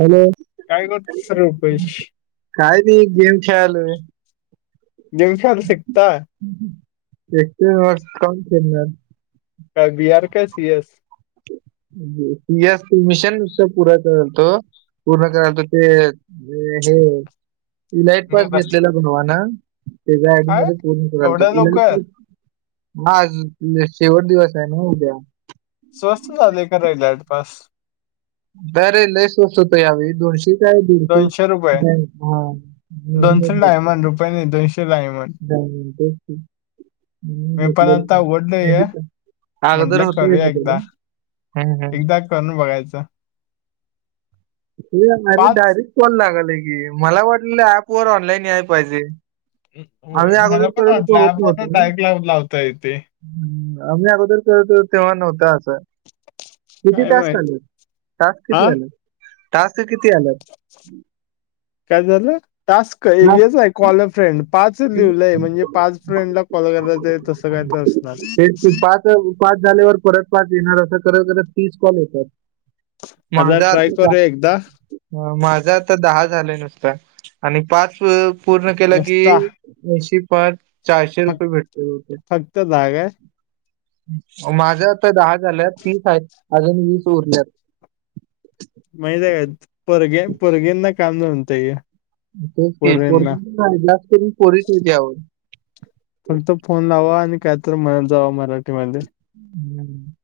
Hello काय करतोस र रूपेश? काय ते एक गेम खेळायलोय. गेम खेळालूस एकटा? [unintelligible] का बियार काय सी एस? ती हेच की मिशनच पुरा करतो. पूर्ण करायलतो ते हे ई-लाईट पास मी बसले घेतलेला भावानं तेज्या आय डी काय मध्ये पूर्ण करायलतो एवढ्या इ- लाईट लवकर म आज शेवट दिवस हाय ना उद्या? स्वस्त झालाय का र -इलाईट पास? काय ते लई स्वस्त होत या वेळी दोनशे काय दीडशे दोनशे रुपये काय हा दोनशे नवीनच डायमंड होती. रुपये दोनशे [unintelligible] [unintelligible] मी पण घेतलेय आता आवडलंय [inaudible] अगोदर म्हटलं होतं हा. कानु बघायचा. ते अरे पाच डायरेक्ट कॉल लागालंय की मला वाटलं ऍप वर ऑनलाईन या पाहिजे. होय आम्ही मला अगोदर करत वाटल होतो होत ऍप वरनं नव्हतं ना डायरेक्ट लावता येते. आम्ही अगोदर करत होतो तेव्हा नव्हता असं. किती काय टास्क माहित आले टास्क हा किती आले? टास्क किती आल्यात? काय झालं? टास्क हेच टास्क हाय कॉल अ फ्रेंड. पाच लिव्हालय म्हणजे पाच फ्रेंडला कॉल करायचं तसं काय तर असणार. हे ते पाच पाच झाल्यावर परत पाच येणार असं करत करत तीस कॉल येत्यात. आता माझ ट्राय आदीचा करूया एकदा माझं आता दहा झालंय नुसतं आणि पाच पूर्ण केलं की नुसता असे पाच चारशे फक् रुपये भेटले होते. फक्त दहा काय? मग माझं आता दहा झाल्यात तीस हायत अजून वीस उरल्यात. माहिती हाय काय पोरगी-पोरगींना काम जमतय हे. तेच की पोरींना पोरगं जास्त करून पोरीच हायत हेज्याव. फक्त फोन लावा आणि कायतर म्हणत जावा मराठीमध्ये. हम्.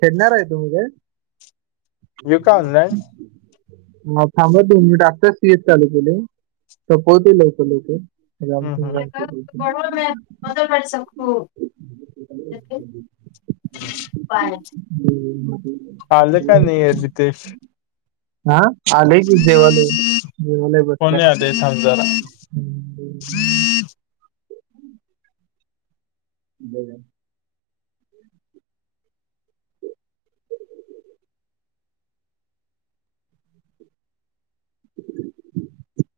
खेळणार हाय तु उद्या? येऊ का ऑनलाईन [inaudible] म थांबा दोन मिनिट आताशी एक चालुकेलय सपावतुय लवकर लवकर. हा रामसिंग हा रामसिंग [inaudible] पाय आलं का नाय रितेश? आ? आलय की जेवालय जेवालाय बसलाय. जय थांब जरा. [unintelligible] [inaudible] [inaudible]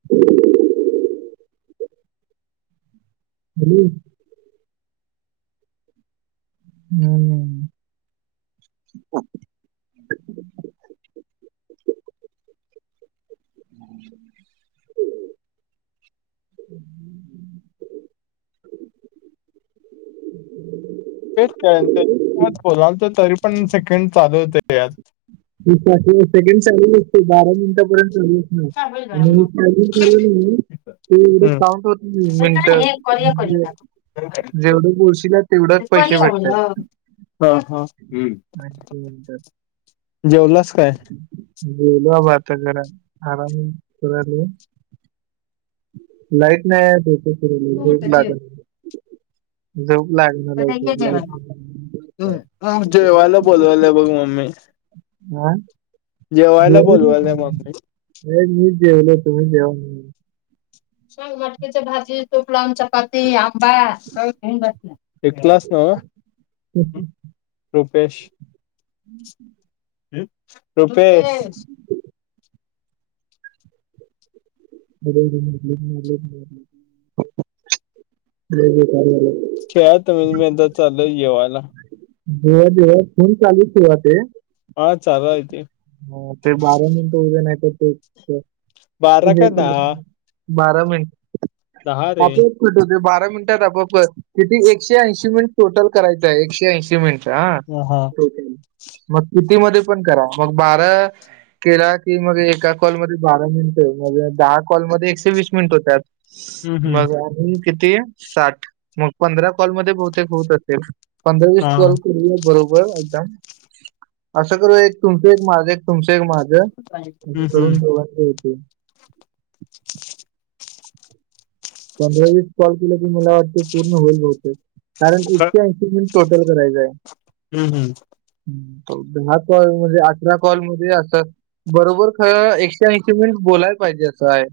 [unintelligible] [unintelligible] हम्म. ह [inaudible] [inaudible] तेच का बोलावल तर तरी पण सेकंड चालू होतं ह्यात. सेकंड चालू होते. बारा मिनिटापर्यंत हम्म, ते एवढं हम्म साउंट होत. मिनट हा जेवढं बोलशीला तेवढंच पैसे भेटतात. हा हा. हम. ऐंशी जेवलाच काय? जेवलो आबा आताच जरा लाईट नाही आहे. डोक फिरलय झोप लागत. झोप लागणा लवकर, लाईट नाही. बोलवायला बघ मम्मी. हा. जेवायला बोलवायला मम्मी. अरे मी जेवलो तुम्ही जेवा म्हणा. मग मटकीच्या भाजी, तूप लावून चपाती, आंबा हाय आज सगळ घेऊन बसल्या. एक क्लास ना रूपेश रूपेश [unintelligible] खेळायला तुमीच बसा. आता चालोय जेवायला जेवत जेवत फोन चालूच ठेवा ते, हा चालू आहे की ह ते बारा मिनट उद्या नाही तर ते, ते बारा हे का दहा केलं. बारा मिनट, दहा हा रे बोल, कट होतोय. बारा मिनिटात आपोप किती एकशे ऐंशी मिनिट टोटल करायचंय. एकशे ऐंशी मिनिट. हा. मग किती मध्ये पण करा मग बारा, केला की, मग एका कॉलमध्ये बारा मिनिट मग दहा कॉलमध्ये एकशे वीस मिनिट होत्यात. हम्म हम्म मग आणि किती? साठ मग पंधरा कॉलमध्ये बहुतेक होत असेल. पंधरा वीस हा हा कॉल करू बरोबर. व्हय म्हणता. असं करू या एक तुमच एक माझं तुमच एक माझ अस हम्म हम्म करून दोघांचं होते. पंधरा वीस कॉल केलं की, मला वाटत पूर्ण होईल बहुतेक कारण एकशे ऐंशी टोटल करायचंय. हम्म हम्म, दहा कॉल म्हणजे अठरा कॉलमध्ये असं बरोबर. खरं एकशे ऐंशीे मिनिट बोलायला पाहिजे असं आहे.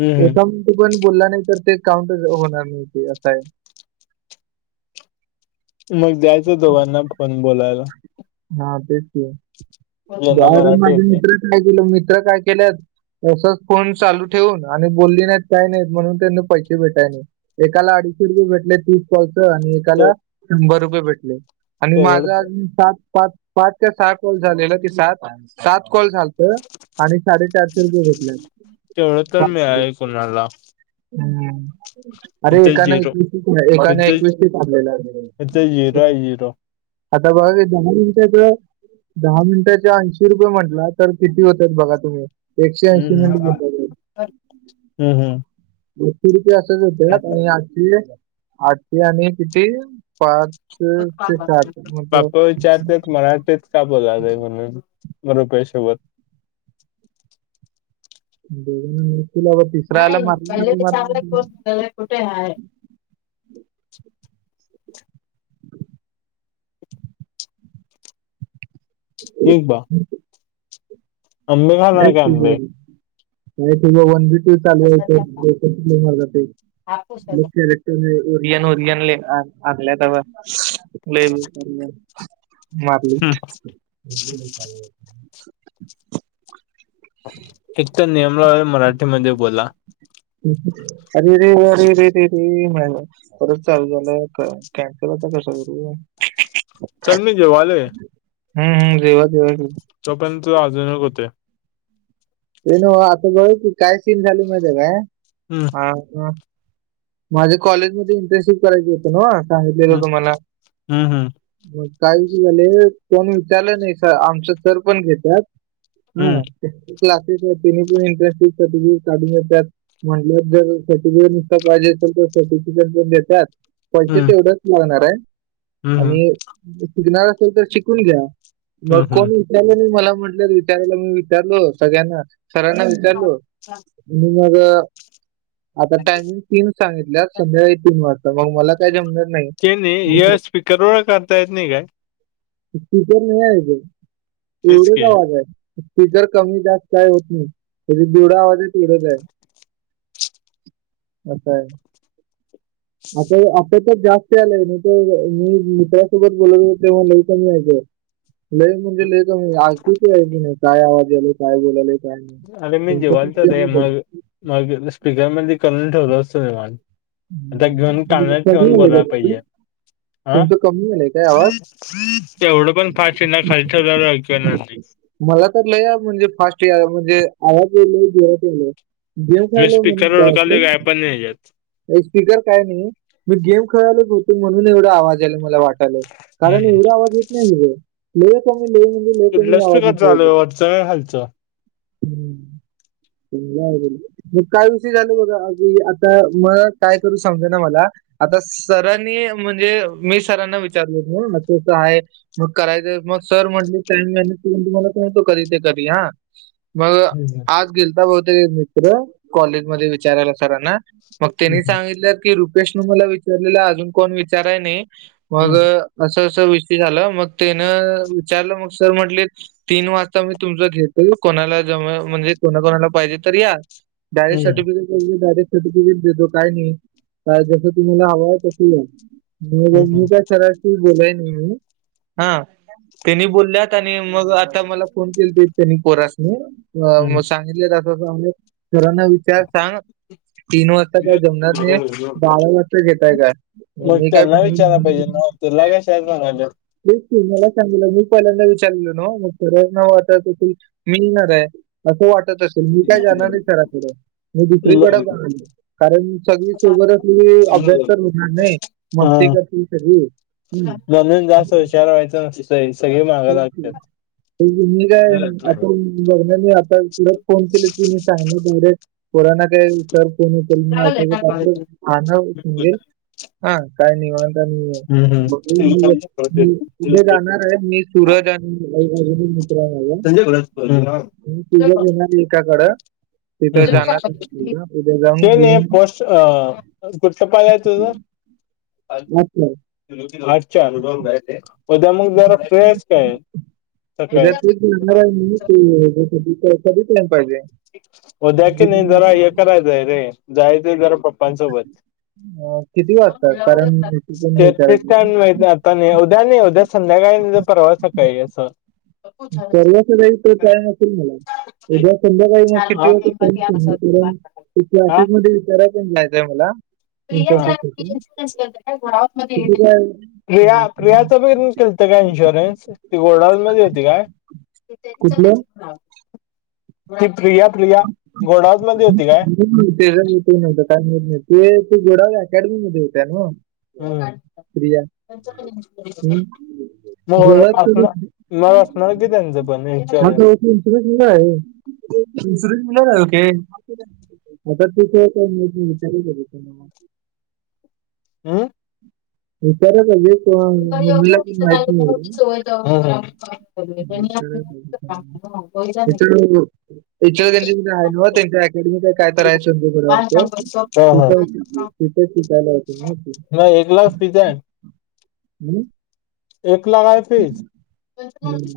हम्म एका मिनिट पण बोलला नाही तर, ते काउंटच होणार नाही ते असा आहे. मग जायचं दोघांना पण बोलायला. हा तेच की, ज्यांना बाहेरून मराठी माझे येते मित्र काय केलं. मित्र काय केल्यात तसच फोन चालू ठेवून आणि बोलली नाहीत, काही नाहीत म्हणून त्यां पैसे भेटाय नाहीत. एकाला अडीचशे रुपये भेटले तीस कॉलच आणि ते एकाला शंभर रुपये भेटले. आणि माझ तेवढ अजून सात पाच पाच ते सहा कॉल झालेना की सात? सात कॉल झाल त, आणि साडे चारशे रुपये भेटले, तेवढं तर मिळाले [unintelligible] कोणाला? हम्म. अरे इथे एकान झिरो एकवीस [unintelligible] एकाने इथे एकवीसने ठरलेलं. इथे झिरो आहे झिरो आता बघा [unintelligible] त दहा मिनिटाचे ऐंशी रुपये म्हटला, तर किती होत्यात बघा तुम्ही? एकशे ऐंशी हम्म मिनिट हम, बोलतात हम्म हम्म. [unintelligible] असच येतय आठशे, आठशे आणि किती पाच ते सात [unintelligible] मतलब बापू विचारते मराठीत का बोला लागलं [unintelligible] बरोबर पैशे व [unintelligible] कुठे हाय? ठीक बा. [inaudible] आंबे खाणार का आंबे [inaudible] तूज वन वीक ते चालू हायते [unintelligible] [unintelligible] मारलीत. हम्म [unintelligible] एक तर नियम ला आहे, मराठीमध्ये बोला. ह्म हम्. अरे रे अरे रे रे रे म्हलं परत चालू झालं आता, कॅन्सल आता कसं करू? [inaudible] चल नी जेवाले. हम्म ह्म जेवा जेवा की. तोपर्यंत, अजून एक होतय. ते नाव आतापर्यंत काय सीन झाली माहिती काय? हम्म. हां का? माझ्या कॉलेजमध्ये इंटर्नशिप करायची होती ना व, सांगितलेलं हम्म होत मला. हम्म काही झाले, पण विचारलं नही सर, आमच सर पण घेत्यात. हं हम्म क्लासेस येत, त्यांनी पण इंटरनॅशनल सर्टिफिकेट काढून देत्यात. म्हणलं जर सर्टिफिकेट निघत पाहिजे असेल तर सर्टिफिकेट पण देतात, पैसे हम्म तेवढच मिळणार ये ह हम्म आणि शिकणार असल, तर शिकून घ्या, हम्म हम्म मग कोणी हम्म [unintelligible] विचारलं मला म्हटलं विचारायला मी विचारलो, सगळ्यांना सरांना विचारलो. आणि मग आता टाइमिंग तीन सांगितल्यात, सध्या येतीन वाटतं, मग मला काय जमणार नाही. त्यांनी ई आय स्पीकर वर करता येत नाही काय? स्पीकर नाहीये ते, तो तेच की व्हिडिओचा आवाज ये. ते जर कमी जास्त काय होत नाही, त्याचा जेवढा आवाज ये तेवढाच ये. असय. असय आता तर जास्त आलंय, मी तर मी मित्रासोबत बोलवत होतो तेव्हा [unintelligible] कमी येतंय, लय म्हणजे लय कमी, ऐकूच यायच नही, काय आवाज यायले, काय बोलाले? का अरे मी जेवालतो रे नाही मग [unintelligible] मग स्पीकरमध्ये करून ठेवलं असल, निवाण. आता घेऊन काल [unintelligible] तुमचं ठेवून कमी बोलायला पाहिजे. आ? तुमचं कमी आलंय काय आवाज? एवढं पण पाशी ना खालीच झा किंवा नाही [unintelligible] मला तर लय म्हणजे फास्टर म्हणजे [unintelligible] मी स्पीकरवर उडकालोय काय [unintelligible] पण नाही येत. स्पीकर काय नाही, मी गेम खेळालोय बहुतेक म्हणून एवढा आवाज यायला मला वाटत. हँलो? कारण, हम्म. एवढ आवाज येत नाही तुझं. कुठलं स्पीकर चालू आहे वरचं का खालचं [unintelligible] मग [unintelligible] काय विषय झाल बघा आता मग. काय करू समजना मला. आता सरांनी म्हणजे, मी सरांना विचारलो [unintelligible] त आहे मग करायचं मग सर म्हटले, टाईम मेनेज तुम्हाला तो कधी ते करी या [unintelligible] मग हम्म आज गेलता बहुतेक मित्र, कॉलेजमध्ये विचारायला सरांना. मग त्यांनी हम्म सांगितलं की, रुपेश नु [unintelligible] मला विचारलेलं अजून कोण विचाराय नाही, हम्म मग- असं अस विषय झाला, मग तेनं विचारलं मग सर म्हटले- तीन वाजता मी तुमच घेतो, कोणाला जमा म्हणजे कोणा कोणाला पाहिजे तर या. डायरेक्ट हम्म सर्टिफिकेट [unintelligible] डायरेक्ट सर्टिफिकेट देतो. काही नाही, जस तुम्हाला हव [unintelligible] तस नाही, हम्म हम्म मी का सरा- तू बोलाय [unintelligible] मी हा. त्येंनी बोलल्यात आणि मग आता मला फोन केलतीत, त्येनी पोरासनी. अ.. मग सांगितले जात [unintelligible] सरांना विचार सांग तीन वाजता- काय हम्म. जमणार नाही, बारा वाजता घेताय काय? मग मी काय- त्यांना [unintelligible] बस मला सांगितलं मी पहिल्यांदा विचारलेलो, ना मग [unintelligible] कोरोना वाट त मिळणार आहे. असं वाटत असेल, मी काय जाणार नाही सराकड, मी दुसरीकडे [unintelligible] कारण- सगळी सोबत असल की, अभ्यास तर होणार नाही, मस्ती हा करतील सगळी. म्हणून जास्त हुशार व्हायचं, नस सगळे मागं तेच की. लागत्यात. मी काय आता बघण्याी [unintelligible] आता तलाच फोन केले तुी [unintelligible] बारे कोरोना काही विार कोणी के अस त्या पाणंे [unintelligible] हा काय नाही [unintelligible] आहे मी कथे जाणार आहे मी. सूरज आणि अ [unintelligible] मित्र हम्म तुझ घेणार [unintelligible] एकाकडं- तिथं जाणार नाही उद्या जाऊन, घेऊन. [unintelligible] गुडच्या पाय आहे तुझ. अच्छा आठच्या अगोदर [unintelligible] मग जरा फ्रेश काय काय उद्या [unintelligible] उद्या की नाही जरा हे करायचंय रे, जायचंय जरा पप्पांसोबत. अं, किती वाजता कारण ती पण विचारायची [unintelligible] उद्या नाही, उद्या संध्याकाळी नाही तर परवाच सकाळी यायचं. [unintelligible] संध्याकाळी मग हा. किती [unintelligible] हा? क्लासेस मध्ये विचाराय पण जायचंय मला. [unintelligible] होत काय इंटर्नशिप साठी इन्शुरन्स, किती काय गोडवूनमध्ये होती काय? कुठलं [unintelligible] ती प्रिया, प्रिया गोडावत मध्ये होती काय? [unintelligible] त गोडाव अकॅडमी म होत्या ना प्रिया हम् हम्म. [inaudible] म गोव्यात [inaudible] कधी- असणार म असणार की त्यांचं पण ह इन्शुरन्स. इन्शुरन्स मिला आहे इन्शुरन्स मिळे ओके. ना आता ठीक आहे मी विचार कर म मग. आ, [unintelligible] सर्याेत मला कत माहिती नव [inaudible] हाव हाव ह [unintelligible] पण त्यांच्या क आहे ना त्यांच अकॅडमी का काय तर [unintelligible] हा तिथ हा. तिथ शिकयला होते माहिती. मग एक लाख तिचं आहे. आणि. एक लाख आहे की. हम्म.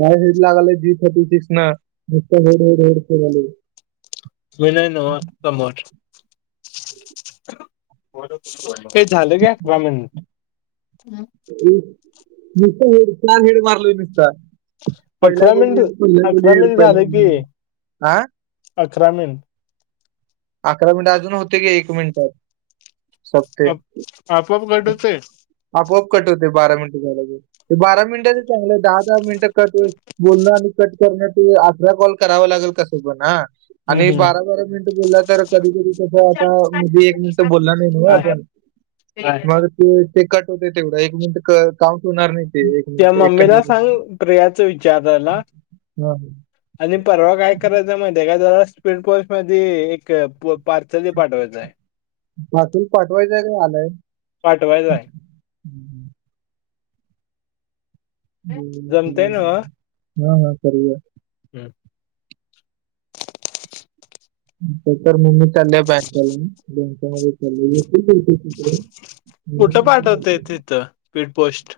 काय लागल जिथ तिसन नुसत रड रड करु लागले. सोन्यान कामर [unintelligible] हे झालं काय वहा म्हण. [unintelligible] तेच निसता हेड का मारलोय निसता पहिल्या अकरा गोली मिनिट ये पहिल्या गोली अकरा येड मिनिट पहिल्या गोली ह. अकरामीन. अकरा मिनिट अजून होते गे एक मिनिट. आप आपण कट होतंय. आपोआप कटत आहे बारा मिनिटं झालं की बारा मिनिट चांगलं दहा दहा मिनिटं कट होईल. बोलणं आणि कट करणं ते अकरा कॉल करावा लागेल कास पण ना. आणि बारा बारा मिनिट बोललात. तर कधी कधी तसं आता म्हणजे एक मिनिट बोलला नाही न आपण मग. ते ते कट होते तेवढं एक मिनिट क काउंट होणार नाही. ते एक त्या मिनिट एक काय मम्मीला सांग प्रियाच विचाराला. नाही. आणि परवा काय करायच. तुम्हाला माहिती आहे काय जरा स्पीड पल्स मध्ये एक पार्चल पाठवायचं आहे. पाटून पाठवायचंय का आलाय. पाठवायच आहे. हम्म हम्म. [unintelligible] जमतय नाही ना नाही सरवे आहे कॅब. पेपर म्हनुन चालले बँग घालुन बँकेमध्ये चालले भरपूर करते. कुठं पाठवतय तिथं पीड पोस्ट.